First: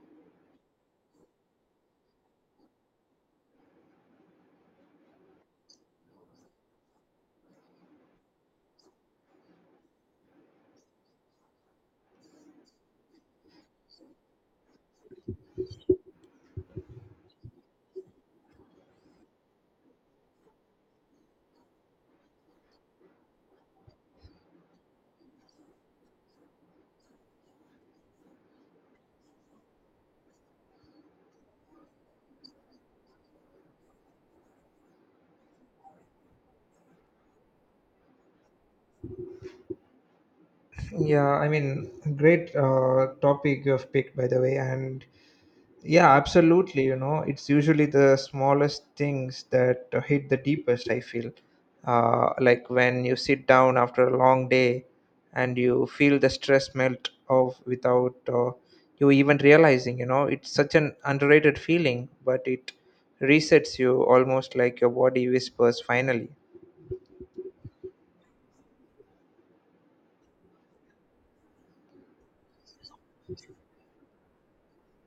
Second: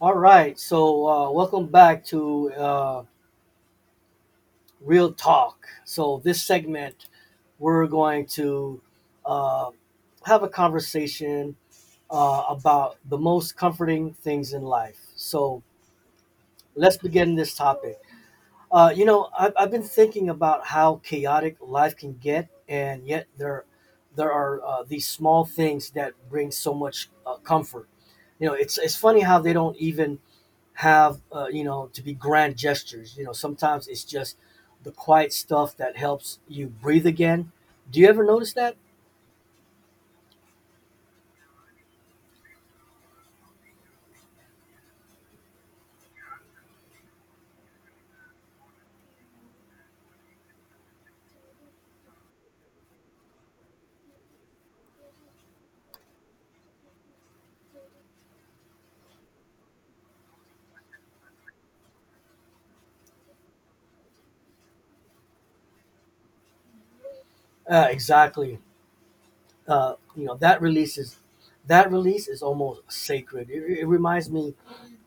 All right, so welcome back to Real Talk. So, this segment, we're going to uh, have a conversation about the most comforting things in life. So, let's begin this topic. I've been thinking about how chaotic life can get, and yet there are these small things that bring so much comfort. You know, it's funny how they don't even have to be grand gestures. Sometimes it's just the quiet stuff that helps you breathe again. Do you ever notice that? Yeah, I mean, great topic you've picked, by the way. And yeah, absolutely. You know, it's usually the smallest things that hit the deepest, I feel. Like when you sit down after a long day and you feel the stress melt off without you even realizing, you know, it's such an underrated feeling, but it resets you almost like your body whispers finally. Exactly. You know, that release is almost sacred. It reminds me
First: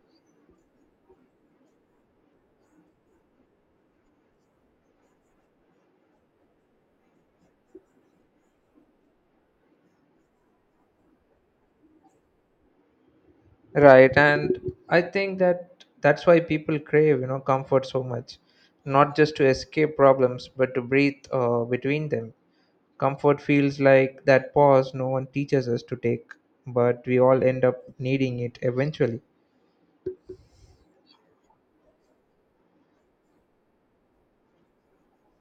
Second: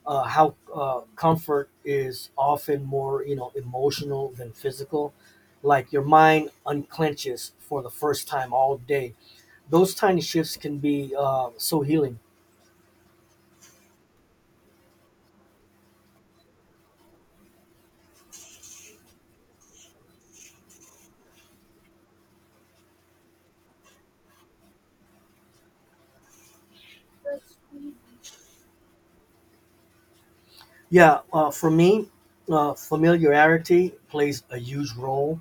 how comfort is often more, you know, emotional than physical, like your mind unclenches for the first time all day. Those tiny shifts can be so healing. Right, and I think that's why people crave, you know, comfort so much, not just to escape problems, but to breathe between them. Comfort feels like that pause no one teaches us to take, but we all end up needing it eventually. Yeah, for me, familiarity plays a huge role.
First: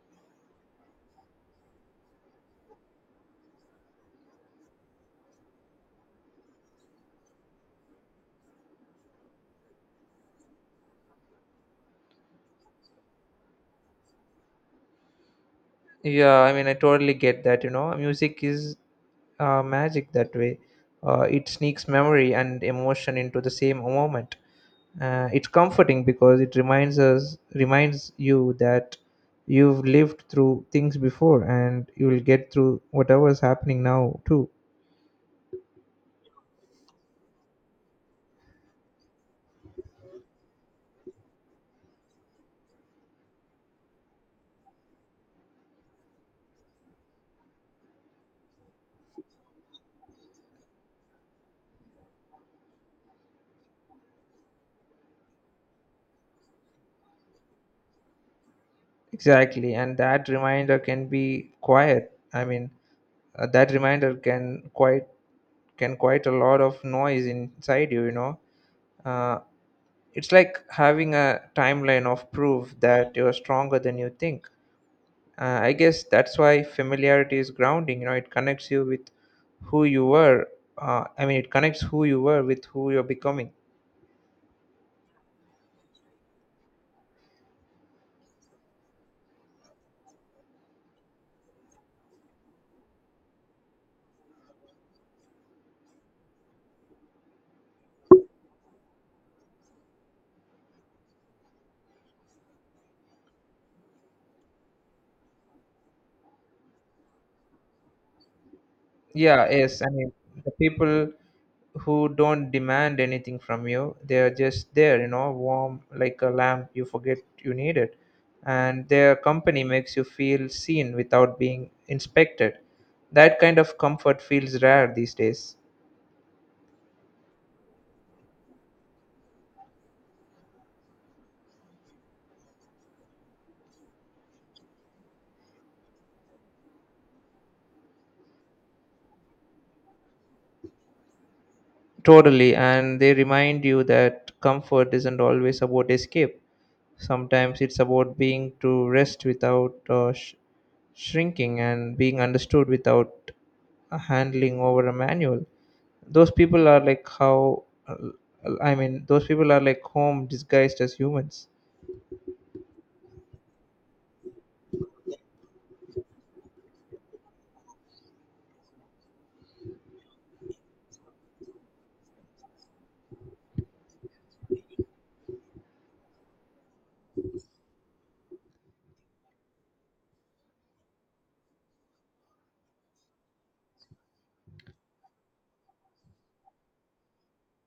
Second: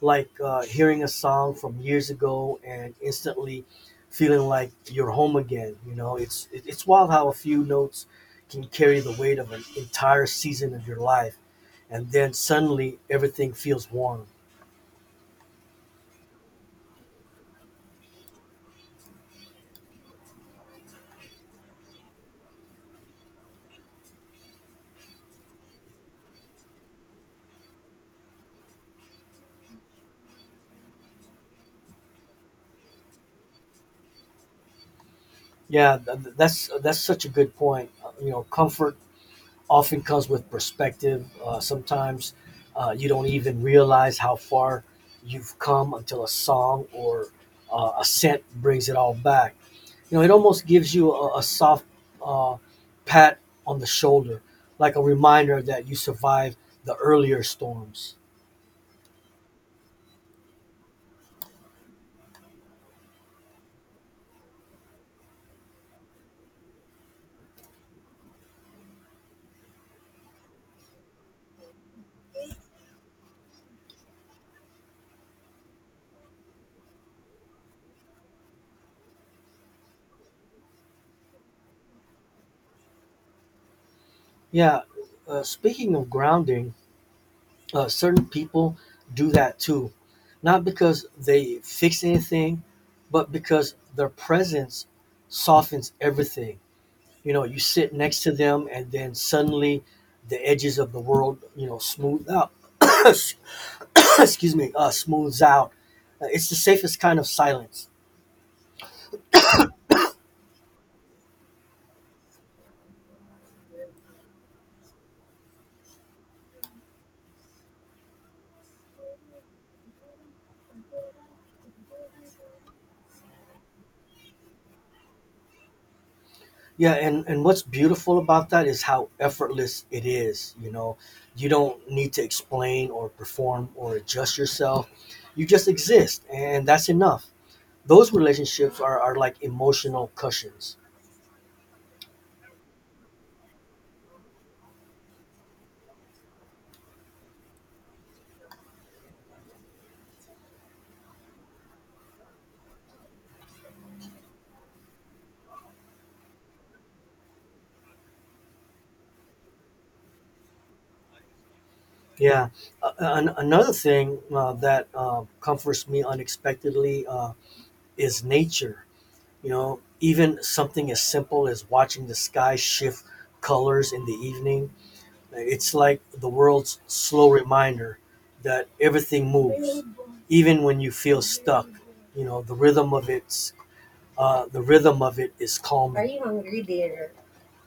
Like hearing a song from years ago and instantly feeling like you're home again. You know, it's wild how a few notes can carry the weight of an entire season of your life, and then suddenly everything feels warm. Yeah, I mean, I totally get that, you know, music is magic that way. It sneaks memory and emotion into the same moment. It's comforting because it reminds you that you've lived through things before, and you will get through whatever's happening now too. Yeah, that's such a good point. You know, comfort often comes with perspective. Sometimes you don't even realize how far you've come until a song or a scent brings it all back. You know, it almost gives you a soft uh, pat on the shoulder, like a reminder that you survived the earlier storms. Exactly, and that reminder can be quiet. That reminder can quite a lot of noise inside you, you know. uh, it's like having a timeline of proof that you're stronger than you think. I guess that's why familiarity is grounding. You know, it connects you with who you were. It connects who you were with who you're becoming. Yeah, speaking of grounding, certain people do that too, not because they fix anything, but because their presence softens everything. You know, you sit next to them, and then suddenly the edges of the world, you know, smooth out. Excuse me, smooths out. It's the safest kind of silence. Yeah, yes. I mean, the people who don't demand anything from you, they're just there, you know, warm like a lamp you forget you need it. And their company makes you feel seen without being inspected. That kind of comfort feels rare these days. Yeah, and what's beautiful about that is how effortless it is. You know, you don't need to explain or perform or adjust yourself. You just exist, and that's enough. Those relationships are like emotional cushions. Totally, and they remind you that comfort isn't always about escape. Sometimes it's about being to rest without shrinking and being understood without handling over a manual. Those people are like how, those people are like home disguised as humans. Yeah, uh, another thing that comforts me unexpectedly is nature. You know, even something as simple as watching the sky shift colors in the evening, it's like the world's slow reminder that everything moves, even when you feel stuck. You know, the rhythm of it is calming. Are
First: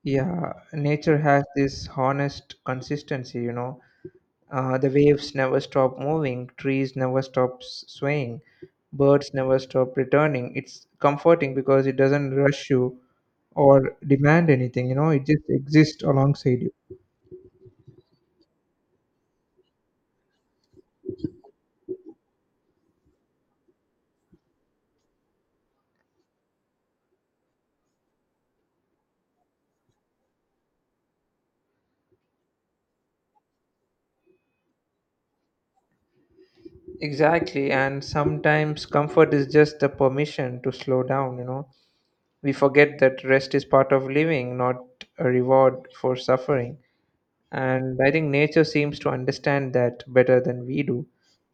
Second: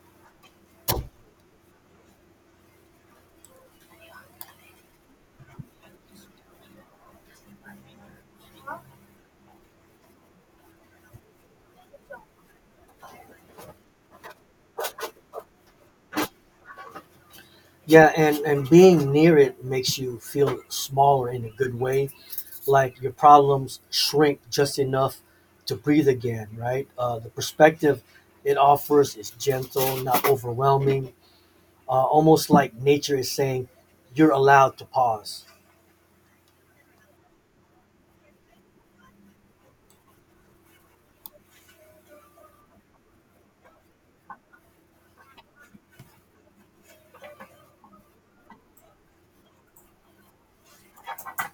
Yeah, nature has this honest consistency, you know. The waves never stop moving, trees never stop swaying, birds never stop returning. It's comforting because it doesn't rush you or demand anything, you know, it just exists alongside you. Yeah, and being near it makes you feel smaller in a good way, like your problems shrink just enough to breathe again, right? The perspective it offers is gentle, not overwhelming, almost like nature is saying, you're allowed to pause. Exactly, and sometimes comfort is just the permission to slow down, you know. We forget that rest is part of living, not a reward for suffering. And I think nature seems to understand that better than we do,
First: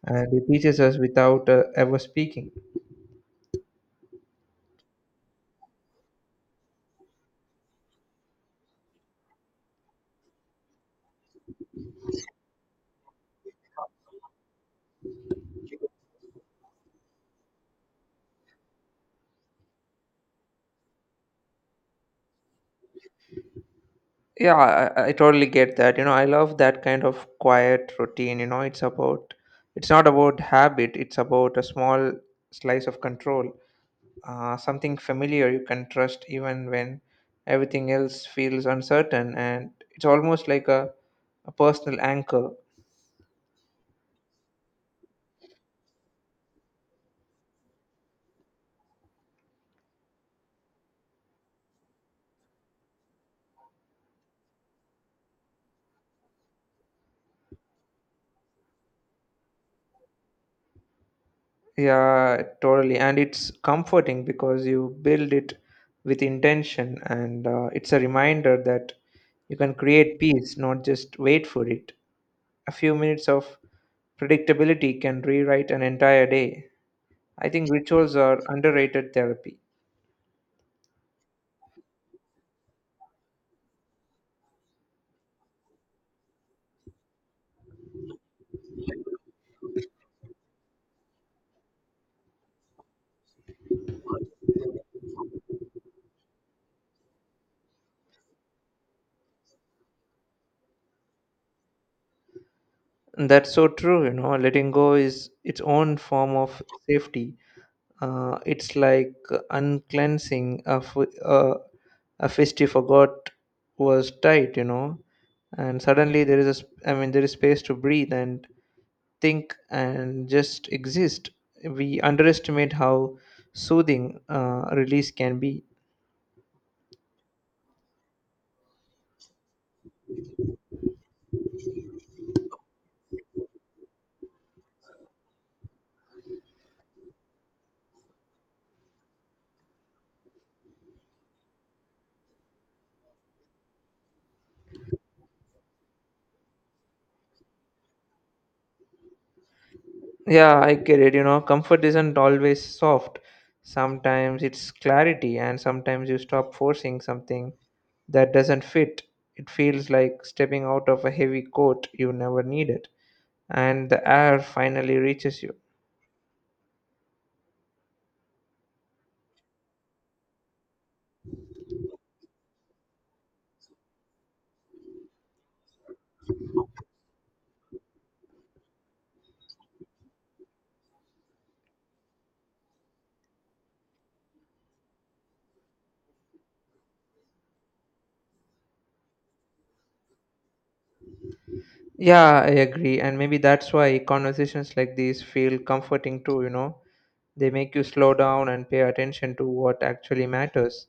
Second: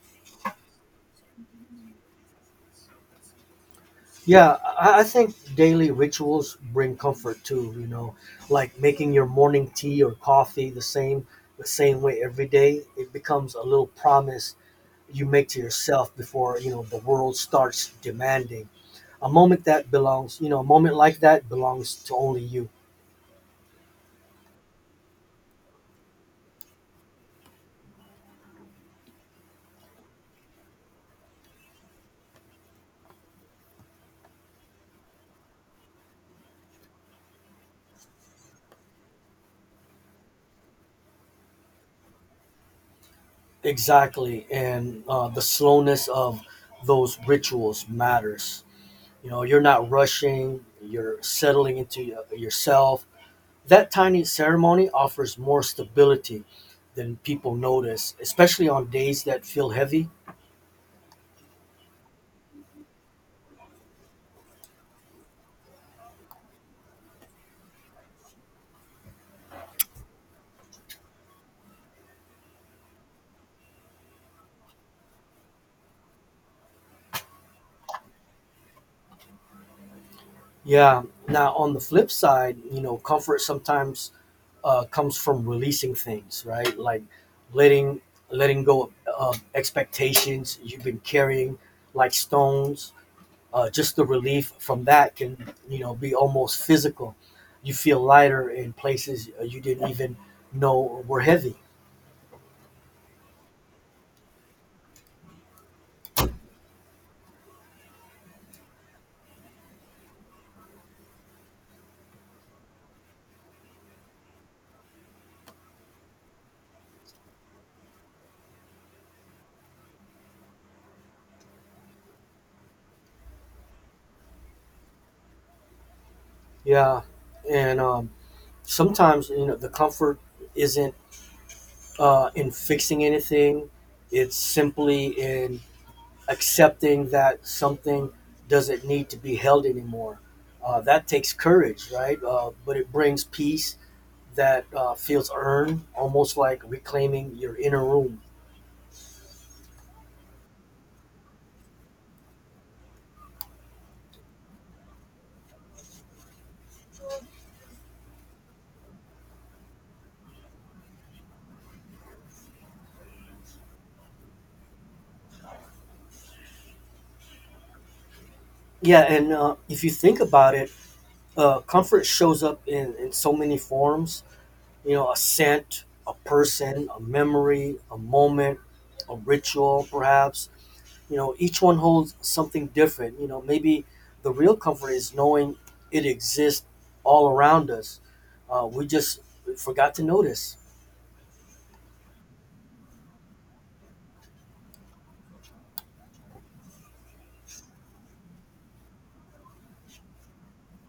and it teaches us without ever speaking. Yeah, I think daily rituals bring comfort too, you know, like making your morning tea or coffee the same way every day. It becomes a little promise you make to yourself before, you know, the world starts demanding. A moment like that belongs to only you. Yeah, I totally get that. You know, I love that kind of quiet routine. You know, it's not about habit, it's about a small slice of control, something familiar you can trust even when everything else feels uncertain. And it's almost like a personal anchor. Exactly, and the slowness of those rituals matters. You know, you're not rushing, you're settling into yourself. That tiny ceremony offers more stability than people notice, especially on days that feel heavy. Yeah, totally. And it's comforting because you build it with intention, and it's a reminder that you can create peace, not just wait for it. A few minutes of Predictability can rewrite an entire day. I think rituals are underrated therapy. Yeah. Now, on the flip side, you know, comfort sometimes comes from releasing things, right? Like letting letting go of expectations you've been carrying, like stones. Just the relief from that can, you know, be almost physical. You feel lighter in places you didn't even know were heavy. That's so true, you know. Letting go is its own form of safety. It's like uncleansing a, f- a fist you forgot was tight, you know. And suddenly there is a, sp- I mean, there is space to breathe and think and just exist. We underestimate how soothing release can be. Yeah, and sometimes, you know, the comfort isn't in fixing anything; it's simply in accepting that something doesn't need to be held anymore. That takes courage, right? But it brings peace that feels earned, almost like reclaiming your inner room. Yeah, I get it. You know, comfort isn't always soft. Sometimes it's clarity, and sometimes you stop forcing something that doesn't fit. It feels like stepping out of a heavy coat you never needed, and the air finally reaches you. Yeah, and if you think about it, comfort shows up in so many forms. You know, a scent, a person, a memory, a moment, a ritual, perhaps. You know, each one holds something different. You know, maybe the real comfort is knowing it exists all around us. Uh, we just forgot to notice. Yeah, I agree. And maybe that's why conversations like these feel comforting too, you know? They make you slow down and pay attention to what actually matters.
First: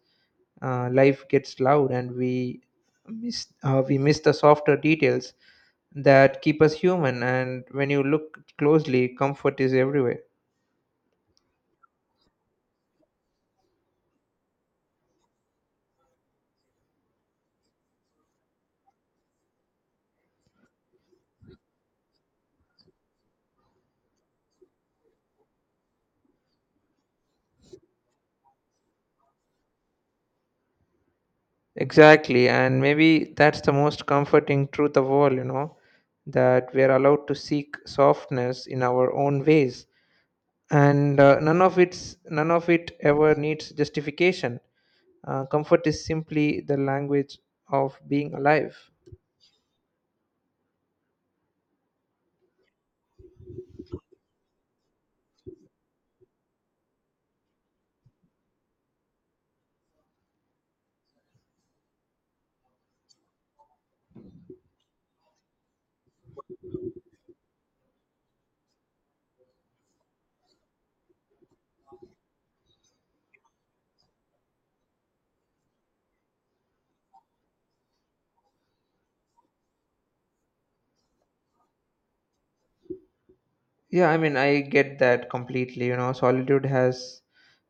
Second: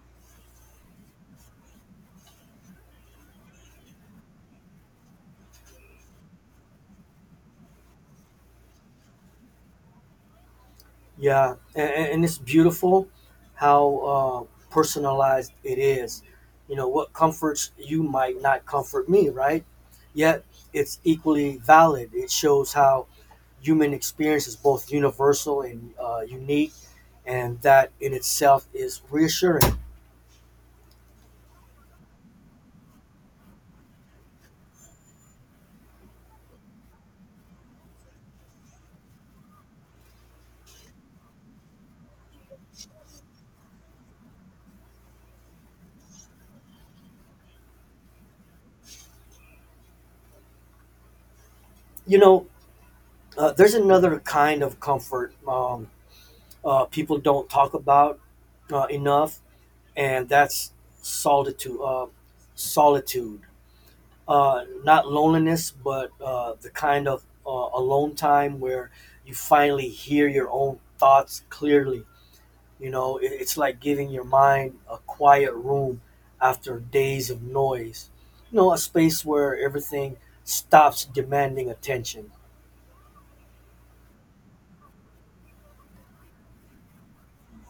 Life gets loud and we miss the softer details that keep us human, and when you look closely, comfort is everywhere. Yeah, and it's beautiful how personalized it is. You know, what comforts you might not comfort me, right? Yet it's equally valid. It shows how human experience is both universal and unique, and that in itself is reassuring. Exactly, and maybe that's the most comforting truth of all, you know, that we are allowed to seek softness in our own ways, and none of it ever needs justification. Uh, comfort is simply the language of being alive. You know, there's another kind of comfort people don't talk about enough, and that's solitude. Solitude, not loneliness, but the kind of alone time where you finally hear your own thoughts clearly. You know, it's like giving your mind a quiet room after days of noise. You know, a space where everything stops demanding attention. Yeah, I mean, I get that completely. You know, solitude has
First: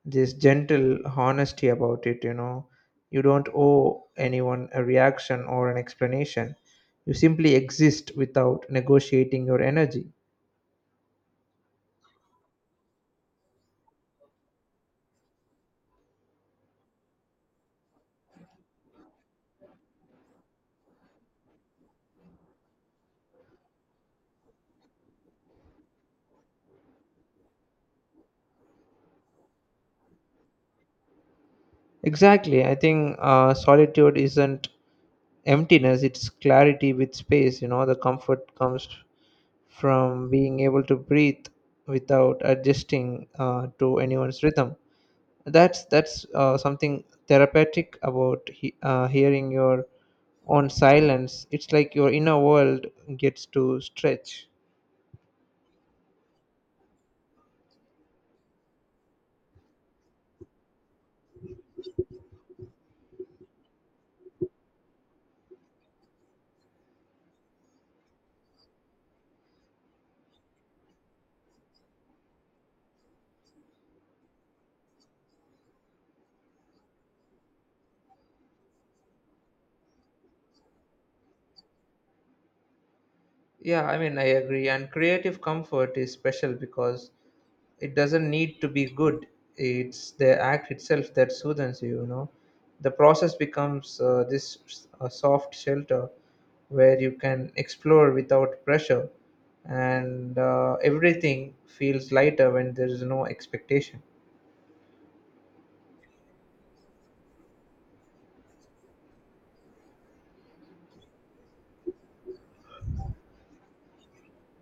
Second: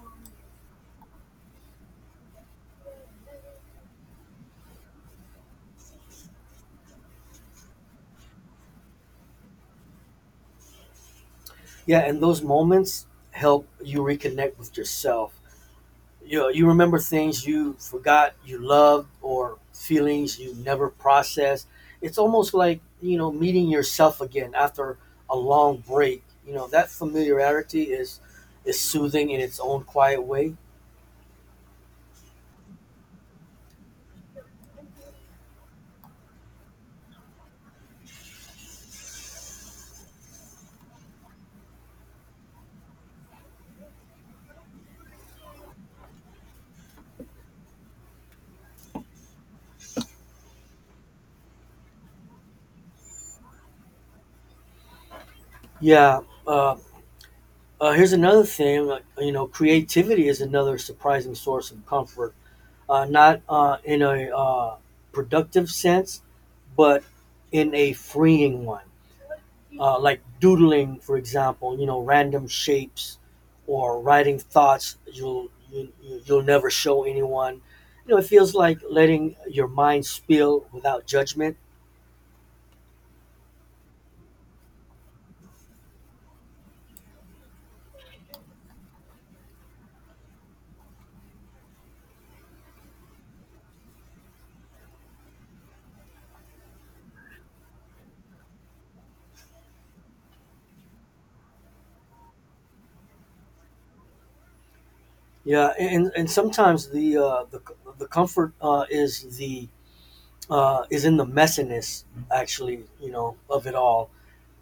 this gentle honesty about it. You know, you don't owe anyone a reaction or an explanation. You simply exist without negotiating your energy. Yeah, and those moments help you reconnect with yourself. You know, you remember things you forgot you loved, or feelings you never processed. It's almost like, you know, meeting yourself again after a long break. You know, that familiarity is soothing in its own quiet way. Exactly. I think solitude isn't emptiness, it's clarity with space. You know, the comfort comes from being able to breathe without adjusting to anyone's rhythm. That's something therapeutic about hearing your own silence. It's like your inner world gets to stretch. Yeah. Uh, Here's another thing. You know, creativity is another surprising source of comfort. Not in a productive sense, but in a freeing one. Like doodling, for example, you know, random shapes or writing thoughts you'll never show anyone. You know, it feels like letting your mind spill without judgment. Yeah, I mean, I agree, and creative comfort is special because it doesn't need to be good. It's the act itself that soothes you, you know. The process becomes this soft shelter where you can explore without pressure, and everything feels lighter when there is no expectation. Yeah, and sometimes the comfort is the is in the messiness, actually, you know, of it all.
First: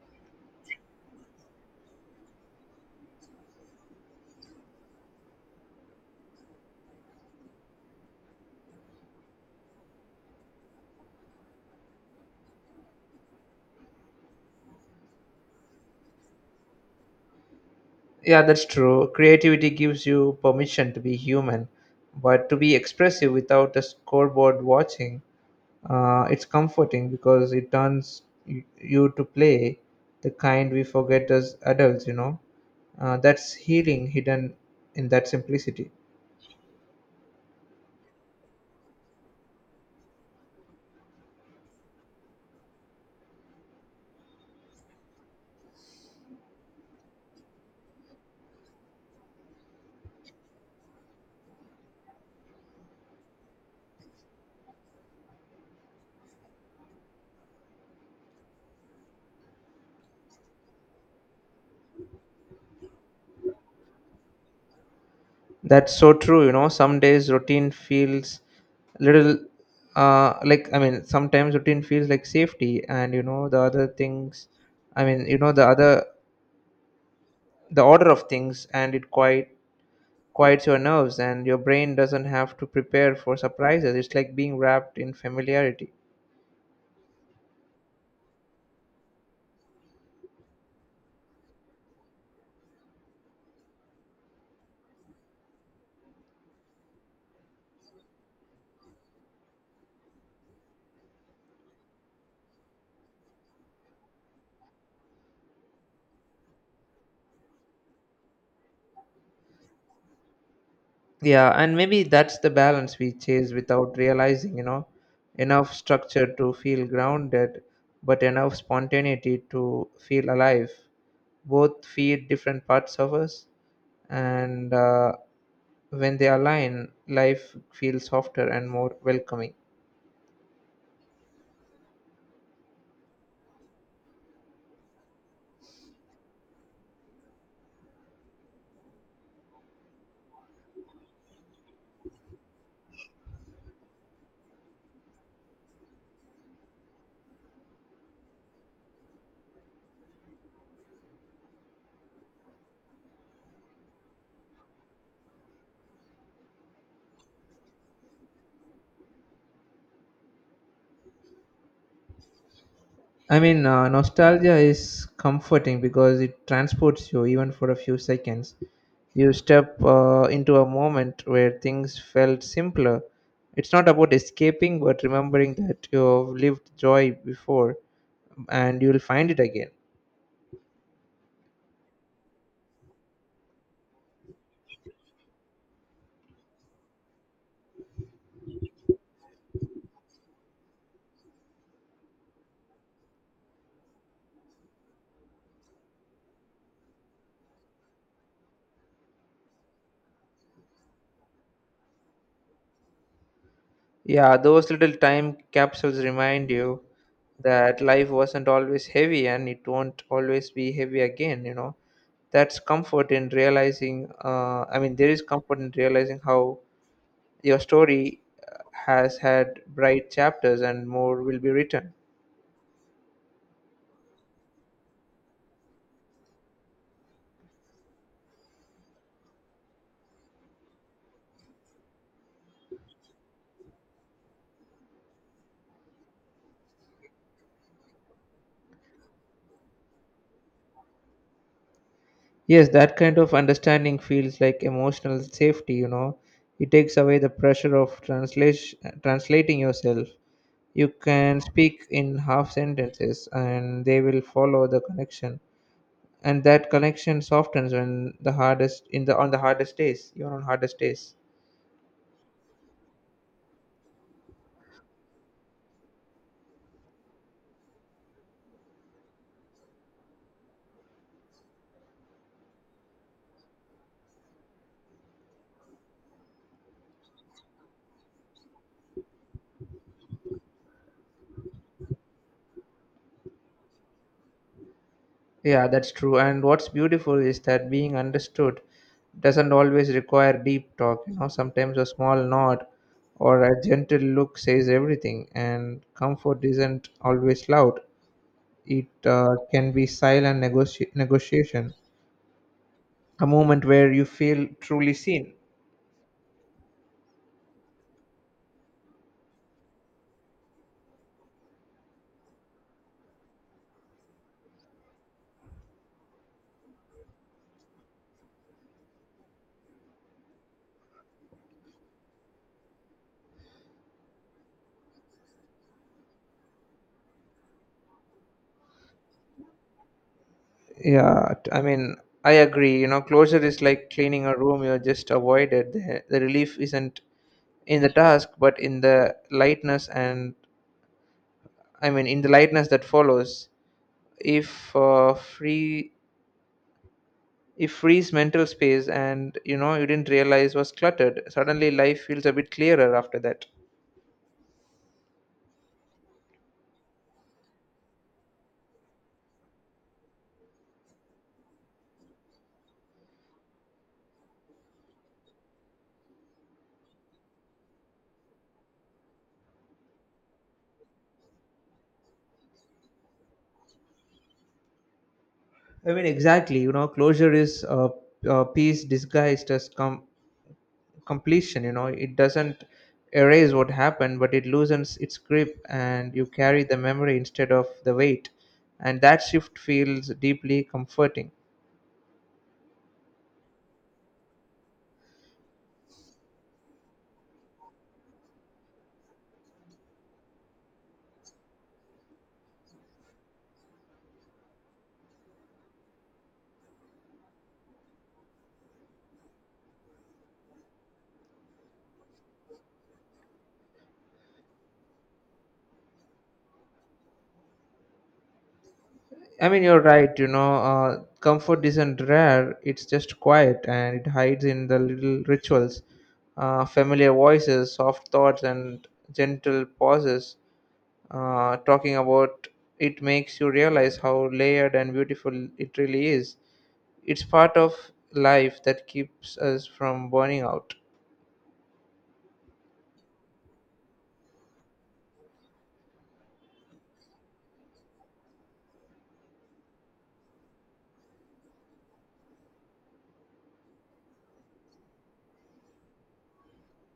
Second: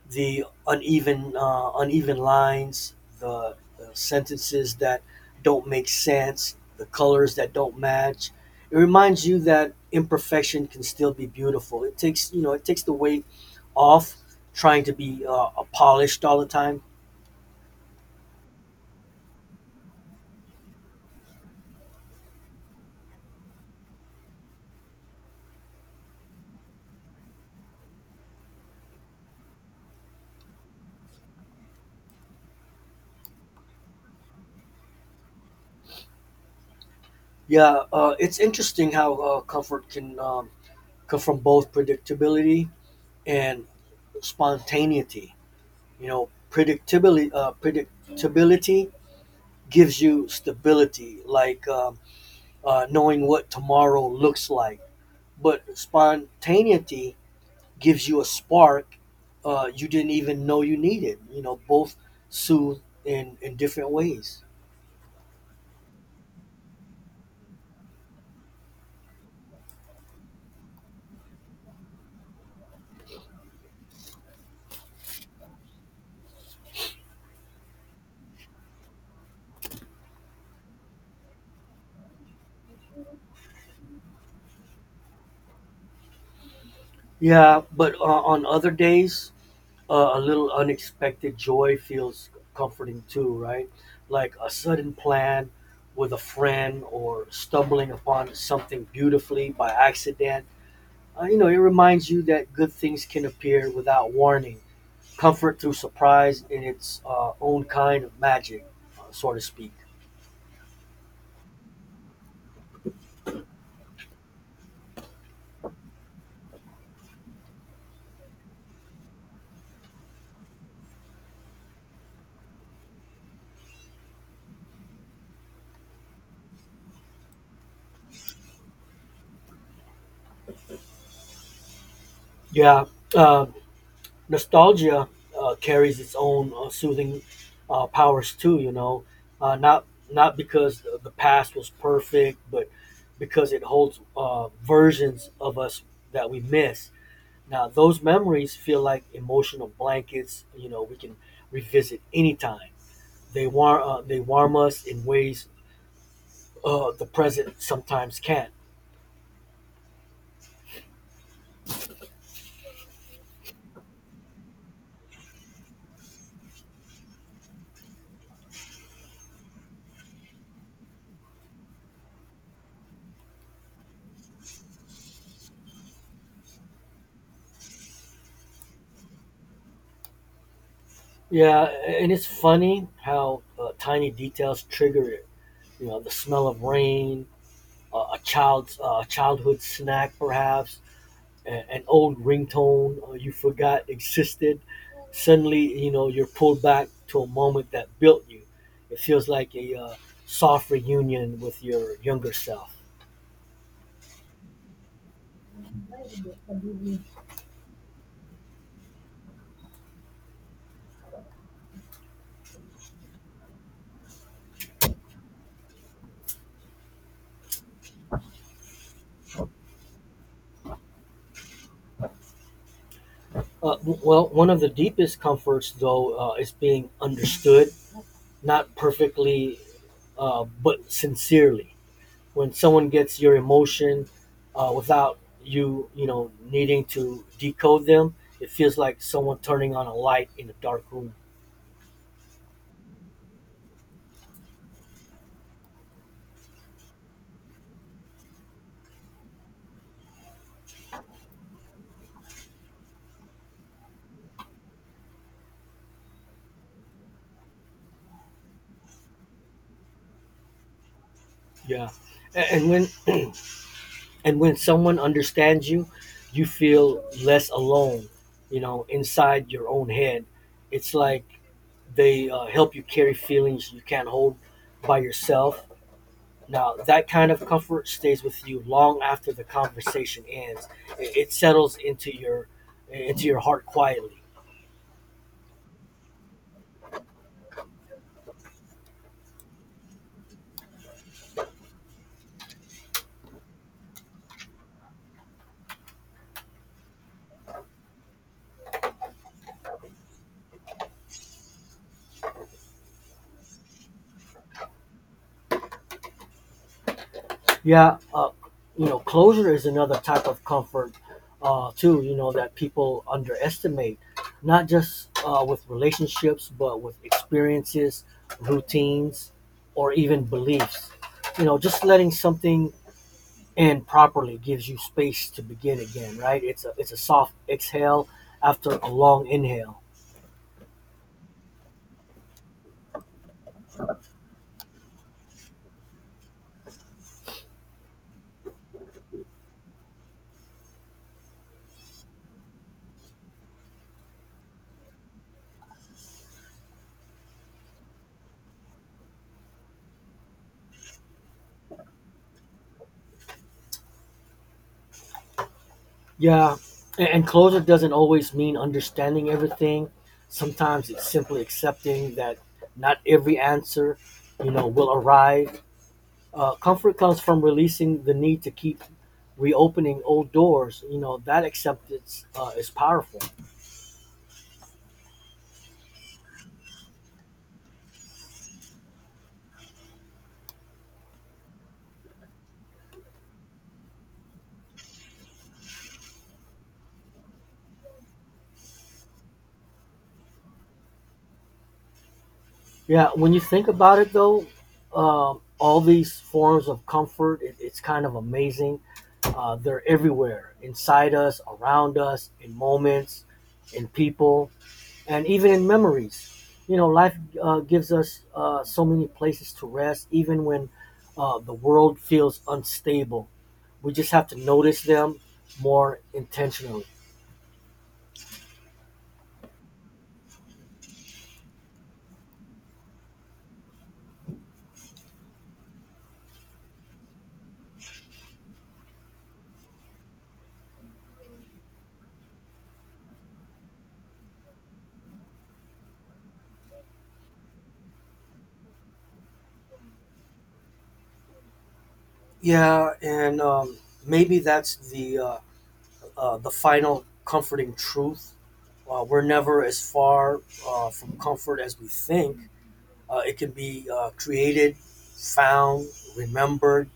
The uneven uneven lines, the sentences that don't make sense, the colors that don't match. It reminds you that imperfection can still be beautiful. It takes, you know, it takes the weight off trying to be polished all the time. Yeah, that's true. Creativity gives you permission to be human, but to be expressive without a scoreboard watching. Uh, it's comforting because it turns you to play the kind we forget as adults, you know. That's healing hidden in that simplicity. Yeah, it's interesting how comfort can come from both predictability and spontaneity. You know, predictability gives you stability, like knowing what tomorrow looks like. But spontaneity gives you a spark you didn't even know you needed. You know, both soothe in different ways. That's so true, you know. Some days routine feels little like I mean Sometimes routine feels like safety, and you know the other things I mean you know the other, the order of things, and it quiets your nerves, and your brain doesn't have to prepare for surprises. It's like being wrapped in familiarity. Yeah, but on other days, a little unexpected joy feels comforting too, right? Like a sudden plan with a friend, or stumbling upon something beautifully by accident. You know, it reminds you that good things can appear without warning. Comfort through surprise in its own kind of magic, so to speak. Yeah, and maybe that's the balance we chase without realizing, you know, enough structure to feel grounded, but enough spontaneity to feel alive. Both feed different parts of us, and when they align, life feels softer and more welcoming. Yeah, uh, nostalgia carries its own soothing powers too. You know, not not because the past was perfect, but because it holds versions of us that we miss. Now, those memories feel like emotional blankets. You know, we can revisit anytime. They warm, us in ways the present sometimes can't. I mean, nostalgia is comforting because it transports you even for a few seconds. You step into a moment where things felt simpler. It's not about escaping, but remembering that you've lived joy before and you'll find it again. Yeah, and it's funny how tiny details trigger it. You know, the smell of rain, a child's childhood snack, perhaps, an old ringtone you forgot existed. Suddenly, you know, you're pulled back to a moment that built you. It feels like a soft reunion with your younger self. Yeah, those little time capsules remind you that life wasn't always heavy, and it won't always be heavy again, you know. That's comfort in realizing, I mean, There is comfort in realizing how your story uh, has had bright chapters and more will be written. Well, one of the deepest comforts, though, is being understood, not perfectly, but sincerely. When someone gets your emotion without you know, needing to decode them, it feels like someone turning on a light in a dark room. Yes, that kind of understanding feels like emotional safety, you know. It takes away the pressure of translating yourself. You can speak in half sentences, and they will follow the connection. And that connection softens when the hardest in the on the hardest days, you're on hardest days. Yeah, and when and when someone understands you, you feel less alone. You know, inside your own head, it's like they help you carry feelings you can't hold by yourself. Now, that kind of comfort stays with you long after the conversation ends. It settles into your heart quietly. Yeah, that's true. And what's beautiful is that being understood doesn't always require deep talk. You know, sometimes a small nod or a gentle look says everything. And comfort isn't always loud. It can be silent negotiation, a moment where you feel truly seen. Yeah, you know, closure is another type of comfort too. You know, that people underestimate, not just with relationships, but with experiences, routines, or even beliefs. You know, just letting something end properly gives you space to begin again. Right? It's a soft exhale after a long inhale. Yeah, t- I mean, I agree. You know, closure is like cleaning a room you just avoided. The relief isn't in the task, but in the lightness, and in the lightness that follows. if uh, free if free's mental space, and you know you didn't realize was cluttered, suddenly life feels a bit clearer after that. Yeah, and closure doesn't always mean understanding everything. Sometimes it's simply accepting that not every answer, you know, will arrive. Comfort comes from releasing the need to keep reopening old doors. You know, that acceptance is powerful. I mean, exactly, you know, closure is a piece disguised as completion. You know, it doesn't erase what happened, but it loosens its grip, and you carry the memory instead of the weight, and that shift feels deeply comforting. Yeah, when you think about it, though, all these forms of comfort, it's kind of amazing. They're everywhere, inside us, around us, in moments, in people, and even in memories. You know, life gives us so many places to rest, even when the world feels unstable. We just have to notice them more intentionally. I mean, you're right. You know, comfort isn't rare. It's just quiet, and it hides in the little rituals, familiar voices, soft thoughts, and gentle pauses. Talking about it makes you realize how layered and beautiful it really is. It's part of life that keeps us from burning out. Yeah, and maybe that's the final comforting truth. Uh, we're never as far from comfort as we think. Uh, it can be created, found, remembered,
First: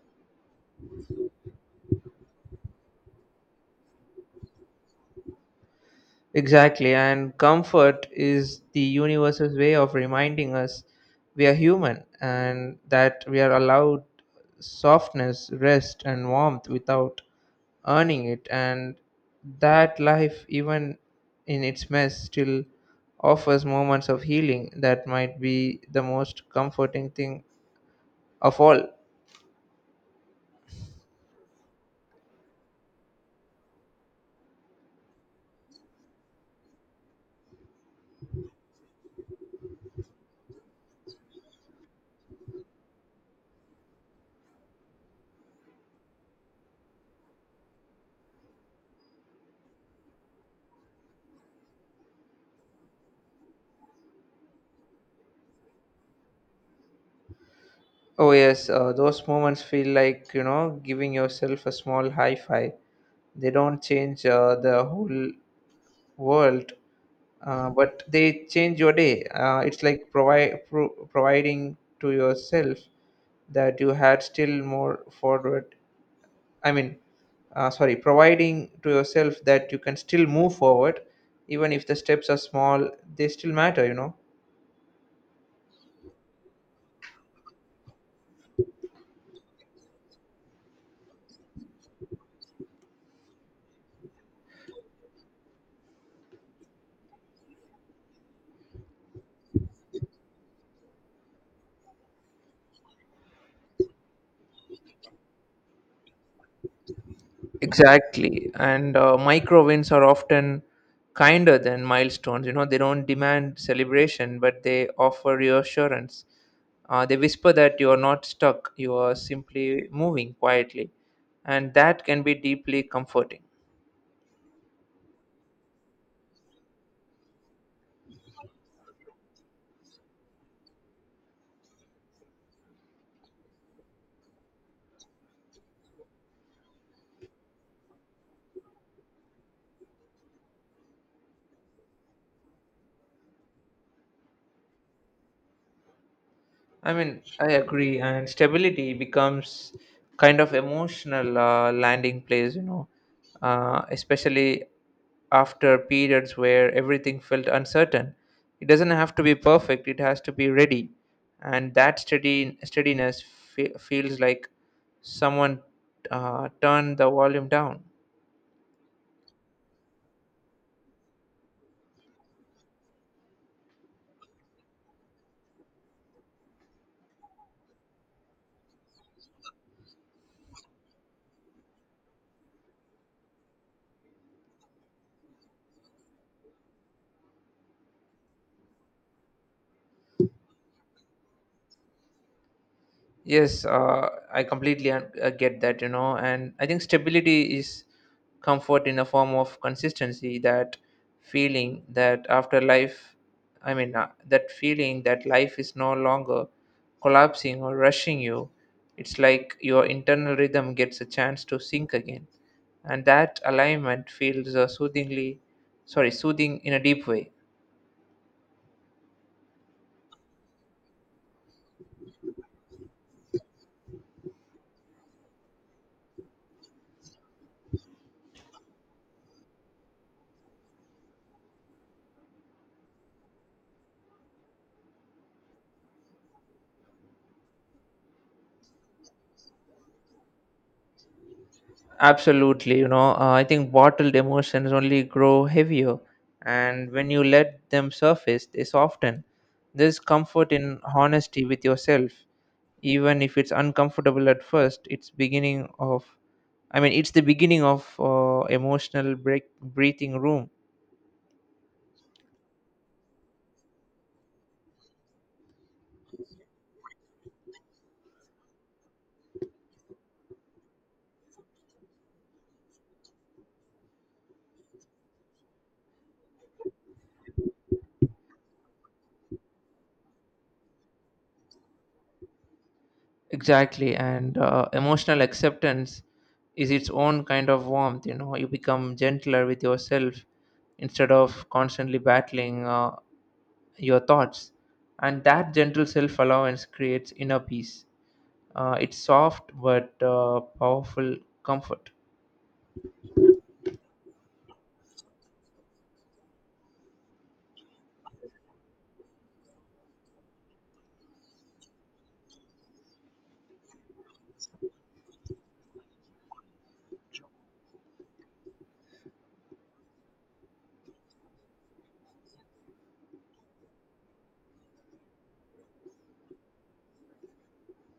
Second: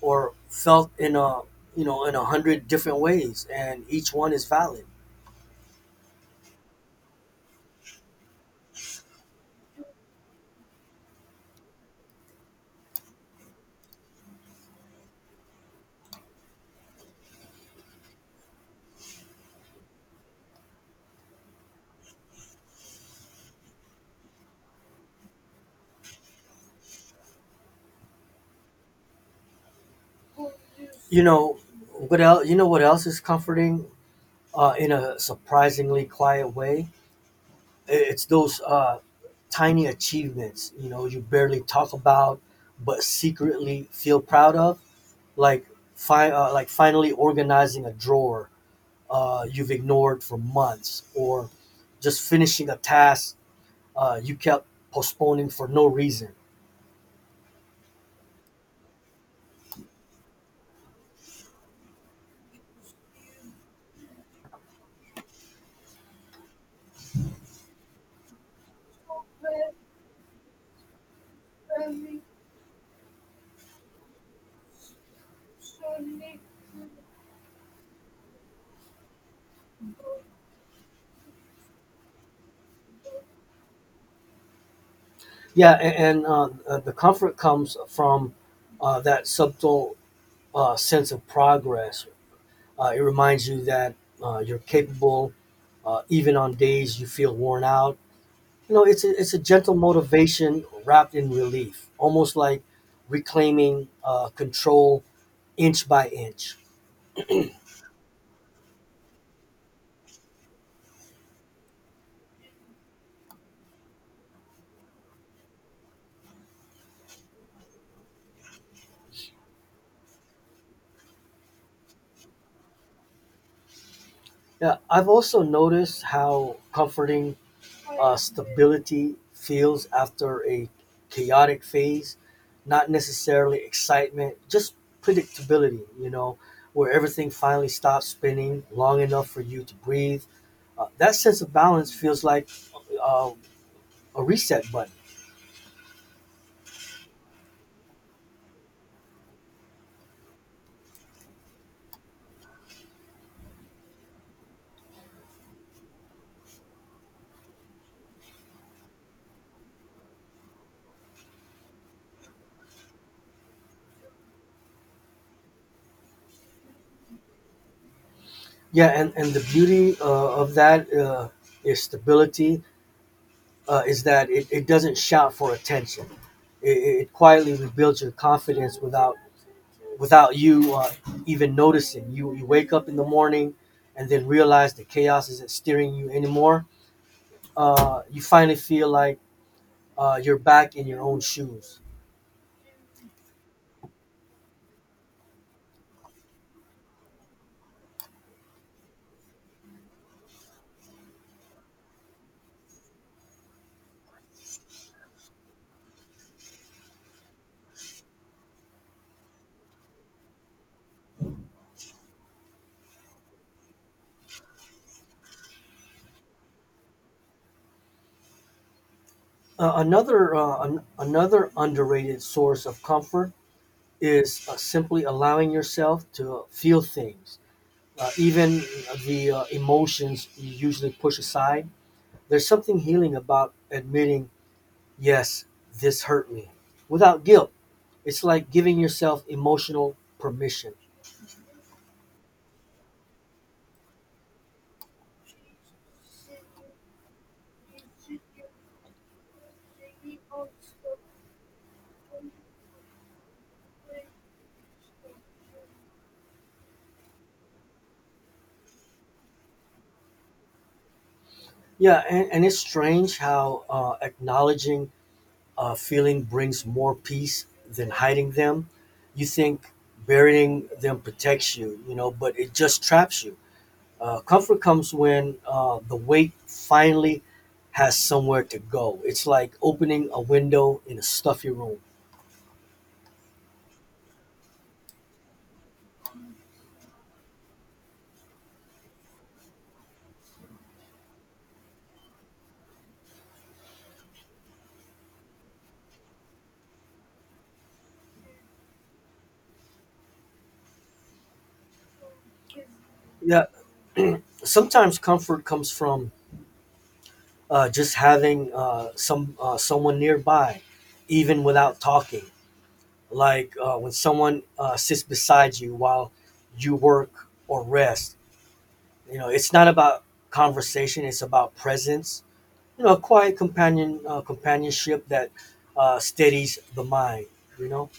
or felt in a, you know, in a hundred different ways, and each one is valid. Exactly, and comfort is the universe's way of reminding us we are human and that we are allowed softness, rest, and warmth without earning it, and that life, even in its mess, still offers moments of healing that might be the most comforting thing of all. You know what else? You know what else is comforting in a surprisingly quiet way? It's those tiny achievements, you know, you barely talk about, but secretly feel proud of, like like finally organizing a drawer you've ignored for months, or just finishing a task you kept postponing for no reason. Oh, yes, those moments feel like, you know, giving yourself a small high five. They don't change the whole world, but they change your day. It's like provide pro- providing to yourself that you had still more forward. I mean, sorry, providing to yourself that you can still move forward. Even if the steps are small, they still matter. You know. Yeah, and the comfort comes from that subtle sense of progress. It reminds you that you're capable, even on days you feel worn out. You know, it's a gentle motivation wrapped in relief, almost like reclaiming control inch by inch. Exactly. And micro wins are often kinder than milestones. You know, they don't demand celebration, but they offer reassurance. They whisper that you are not stuck, you are simply moving quietly. And that can be deeply comforting. Yeah, I've also noticed how comforting stability feels after a chaotic phase, not necessarily excitement, just predictability, you know, where everything finally stops spinning long enough for you to breathe. That sense of balance feels like uh, a reset button. I mean, I agree, and stability becomes kind of emotional landing place, you know, especially after periods where everything felt uncertain. It doesn't have to be perfect; it has to be ready, and that steady steadiness feels like someone turned the volume down. Yeah, and the beauty of that is stability is that it doesn't shout for attention. It quietly rebuilds your confidence without you even noticing. You wake up in the morning and then realize the chaos isn't steering you anymore. You finally feel like you're back in your own shoes. Yes, I get that, you know, and I think stability is comfort in a form of consistency. Feeling that after life, that feeling that life is no longer collapsing or rushing you. It's like your internal rhythm gets a chance to sink again, and that alignment feels soothing in a deep way. Another underrated source of comfort is simply allowing yourself to feel things, even the emotions you usually push aside. There's something healing about admitting, "Yes, this hurt me," without guilt. It's like giving yourself emotional permission. Absolutely, you know, I think bottled emotions only grow heavier, and when you let them surface, they soften. There's comfort in honesty with yourself, even if it's uncomfortable at first. It's the beginning of emotional break breathing room. Yeah, and it's strange how acknowledging a feeling brings more peace than hiding them. You think burying them protects you, you know, but it just traps you. Comfort comes when the weight finally has somewhere to go. It's like opening a window in a stuffy room. Exactly, and emotional acceptance is its own kind of warmth. You know, you become gentler with yourself instead of constantly battling your thoughts. And that gentle self allowance creates inner peace. It's soft but powerful comfort. Yeah, sometimes comfort comes from just having someone nearby, even without talking. Like when someone sits beside you while you work or rest. You know, it's not about conversation; it's about presence. You know, a quiet companionship that steadies the mind. You know,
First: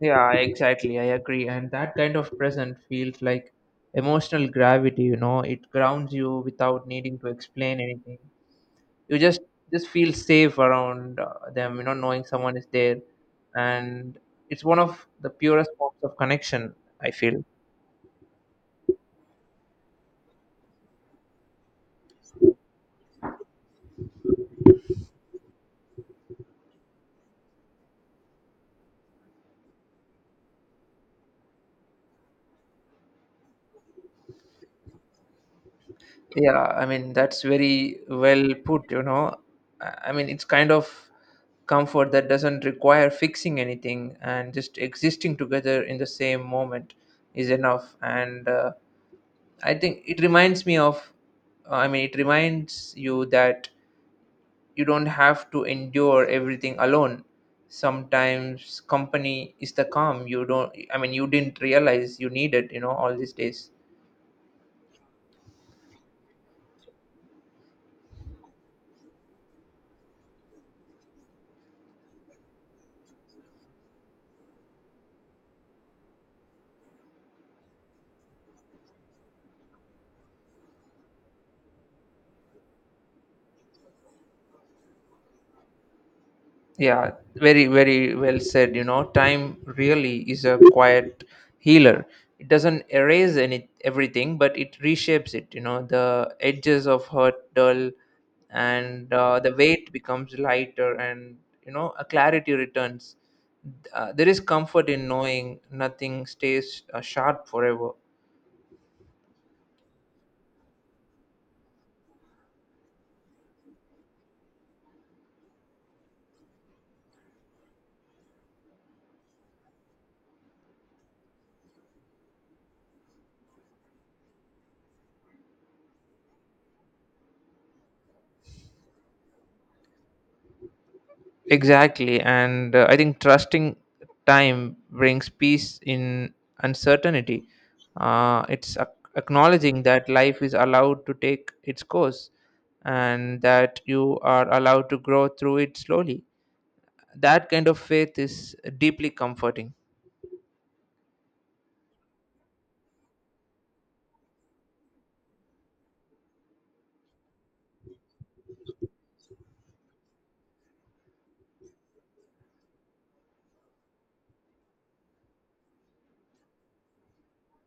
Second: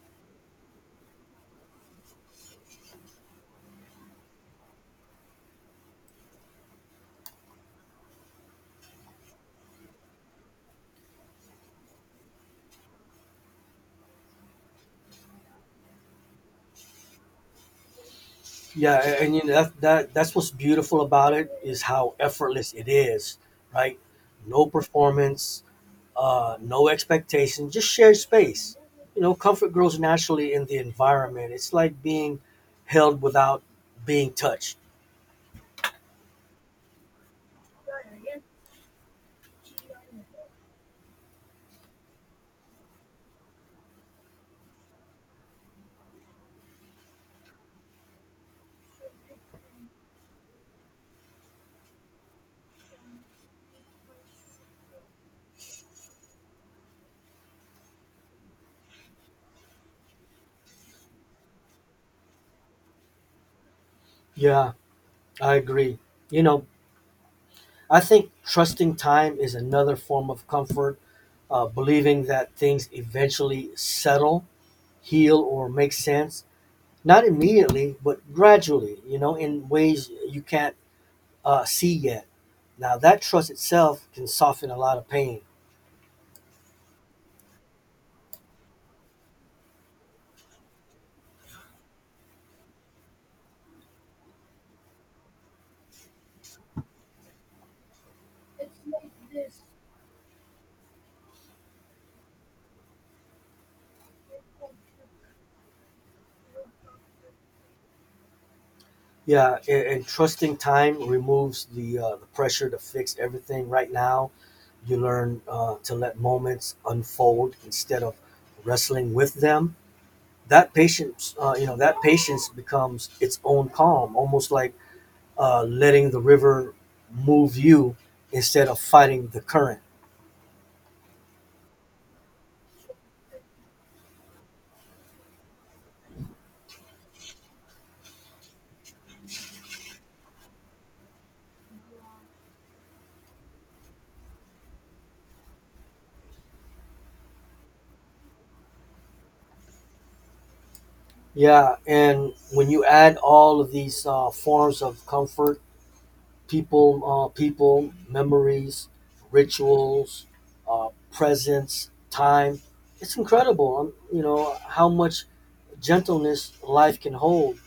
Yeah, exactly. I agree. And that kind of present feels like emotional gravity, you know, it grounds you without needing to explain anything. You just feel safe around them, you know, knowing someone is there. And it's one of the purest forms of connection, I feel. yeah, you know, that's what's beautiful about it is how effortless it is, right? No performance, no expectation, just shared space. You know, comfort grows naturally in the environment. It's like being held without being touched. Yeah, I mean, that's very well put, you know. I mean, it's kind of comfort that doesn't require fixing anything, and just existing together in the same moment is enough. And I think it reminds me of, I mean, it reminds you that you don't have to endure everything alone. Sometimes company is the calm you don't, I mean, you didn't realize you needed, you know, all these days. Yeah, I agree. You know, I think trusting time is another form of comfort, believing that things eventually settle, heal, or make sense. Not immediately, but gradually, you know, in ways you can't see yet. Now, that trust itself can soften a lot of pain. Yeah, very, very well said. You know, time really is a quiet healer. It doesn't erase any everything, but it reshapes it. You know, the edges of hurt dull, and the weight becomes lighter, and you know, a clarity returns. There is comfort in knowing nothing stays sharp forever. Yeah, and trusting time removes the pressure to fix everything right now. You learn to let moments unfold instead of wrestling with them. That patience, you know, that patience becomes its own calm, almost like letting the river move you instead of fighting the current. Exactly, and I think trusting time brings peace in uncertainty. Uh, it's ac- Acknowledging that life is allowed to take its course, and that you are allowed to grow through it slowly. That kind of faith is deeply comforting. Yeah, and when you add all of these forms of comfort: people, memories, rituals, presence, time. It's incredible, you know, how much gentleness life can hold.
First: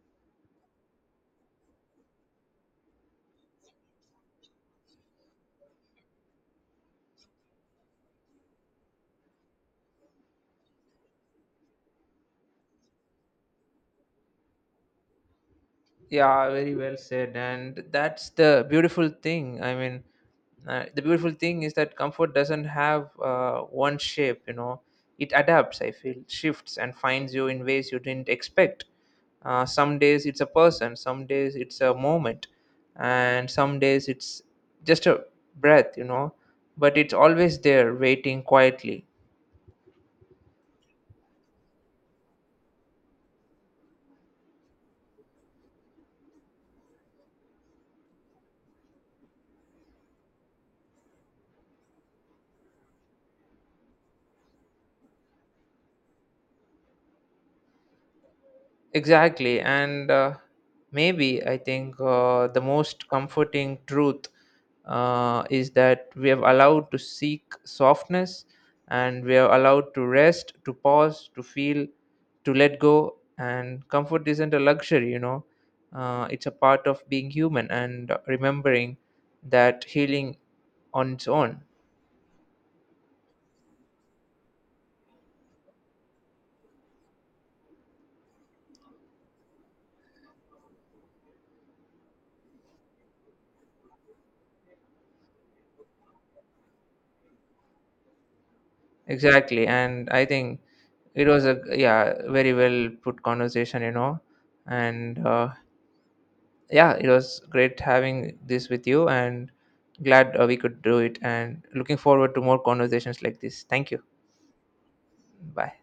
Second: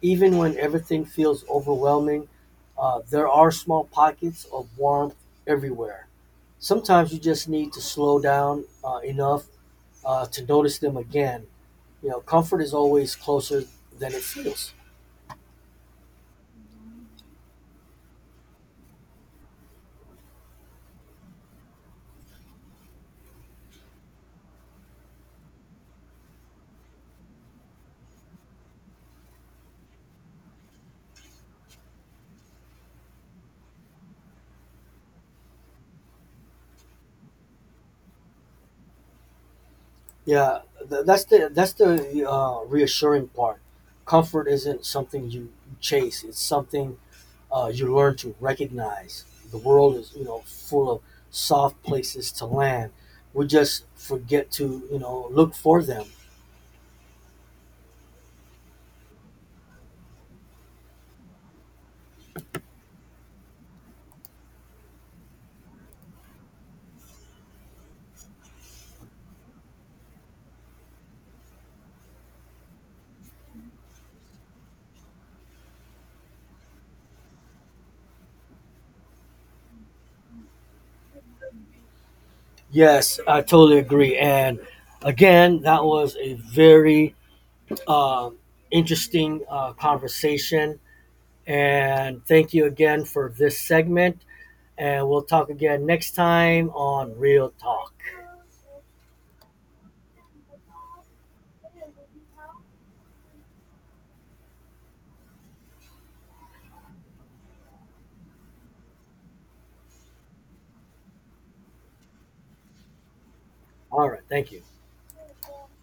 Even when everything feels overwhelming, there are small pockets of warmth everywhere. Sometimes you just need to slow down enough to notice them again. You know, comfort is always closer than it feels. Yeah, very well said. And that's the beautiful thing. I mean, the beautiful thing is that comfort doesn't have one shape, you know, it adapts, I feel, shifts and finds you in ways you didn't expect. Some days it's a person, some days it's a moment, and some days it's just a breath, you know, but it's always there waiting quietly. Yeah, that's the reassuring part. Comfort isn't something you chase; it's something you learn to recognize. The world is, you know, full of soft places to land. We just forget to, you know, look for them. Exactly. And maybe I think the most comforting truth is that we have allowed to seek softness, and we are allowed to rest, to pause, to feel, to let go. And comfort isn't a luxury, you know, it's a part of being human and remembering that healing on its own. Yes, I totally agree. And again, that was a very um, interesting conversation. And thank you again for this segment. And we'll talk again next time on Real Talk. Exactly. And I think it was a, yeah, very well put conversation, you know. And yeah, it was great having this with you, and glad we could do it, and looking forward to more conversations like this. Thank you. All right. Thank you. Bye.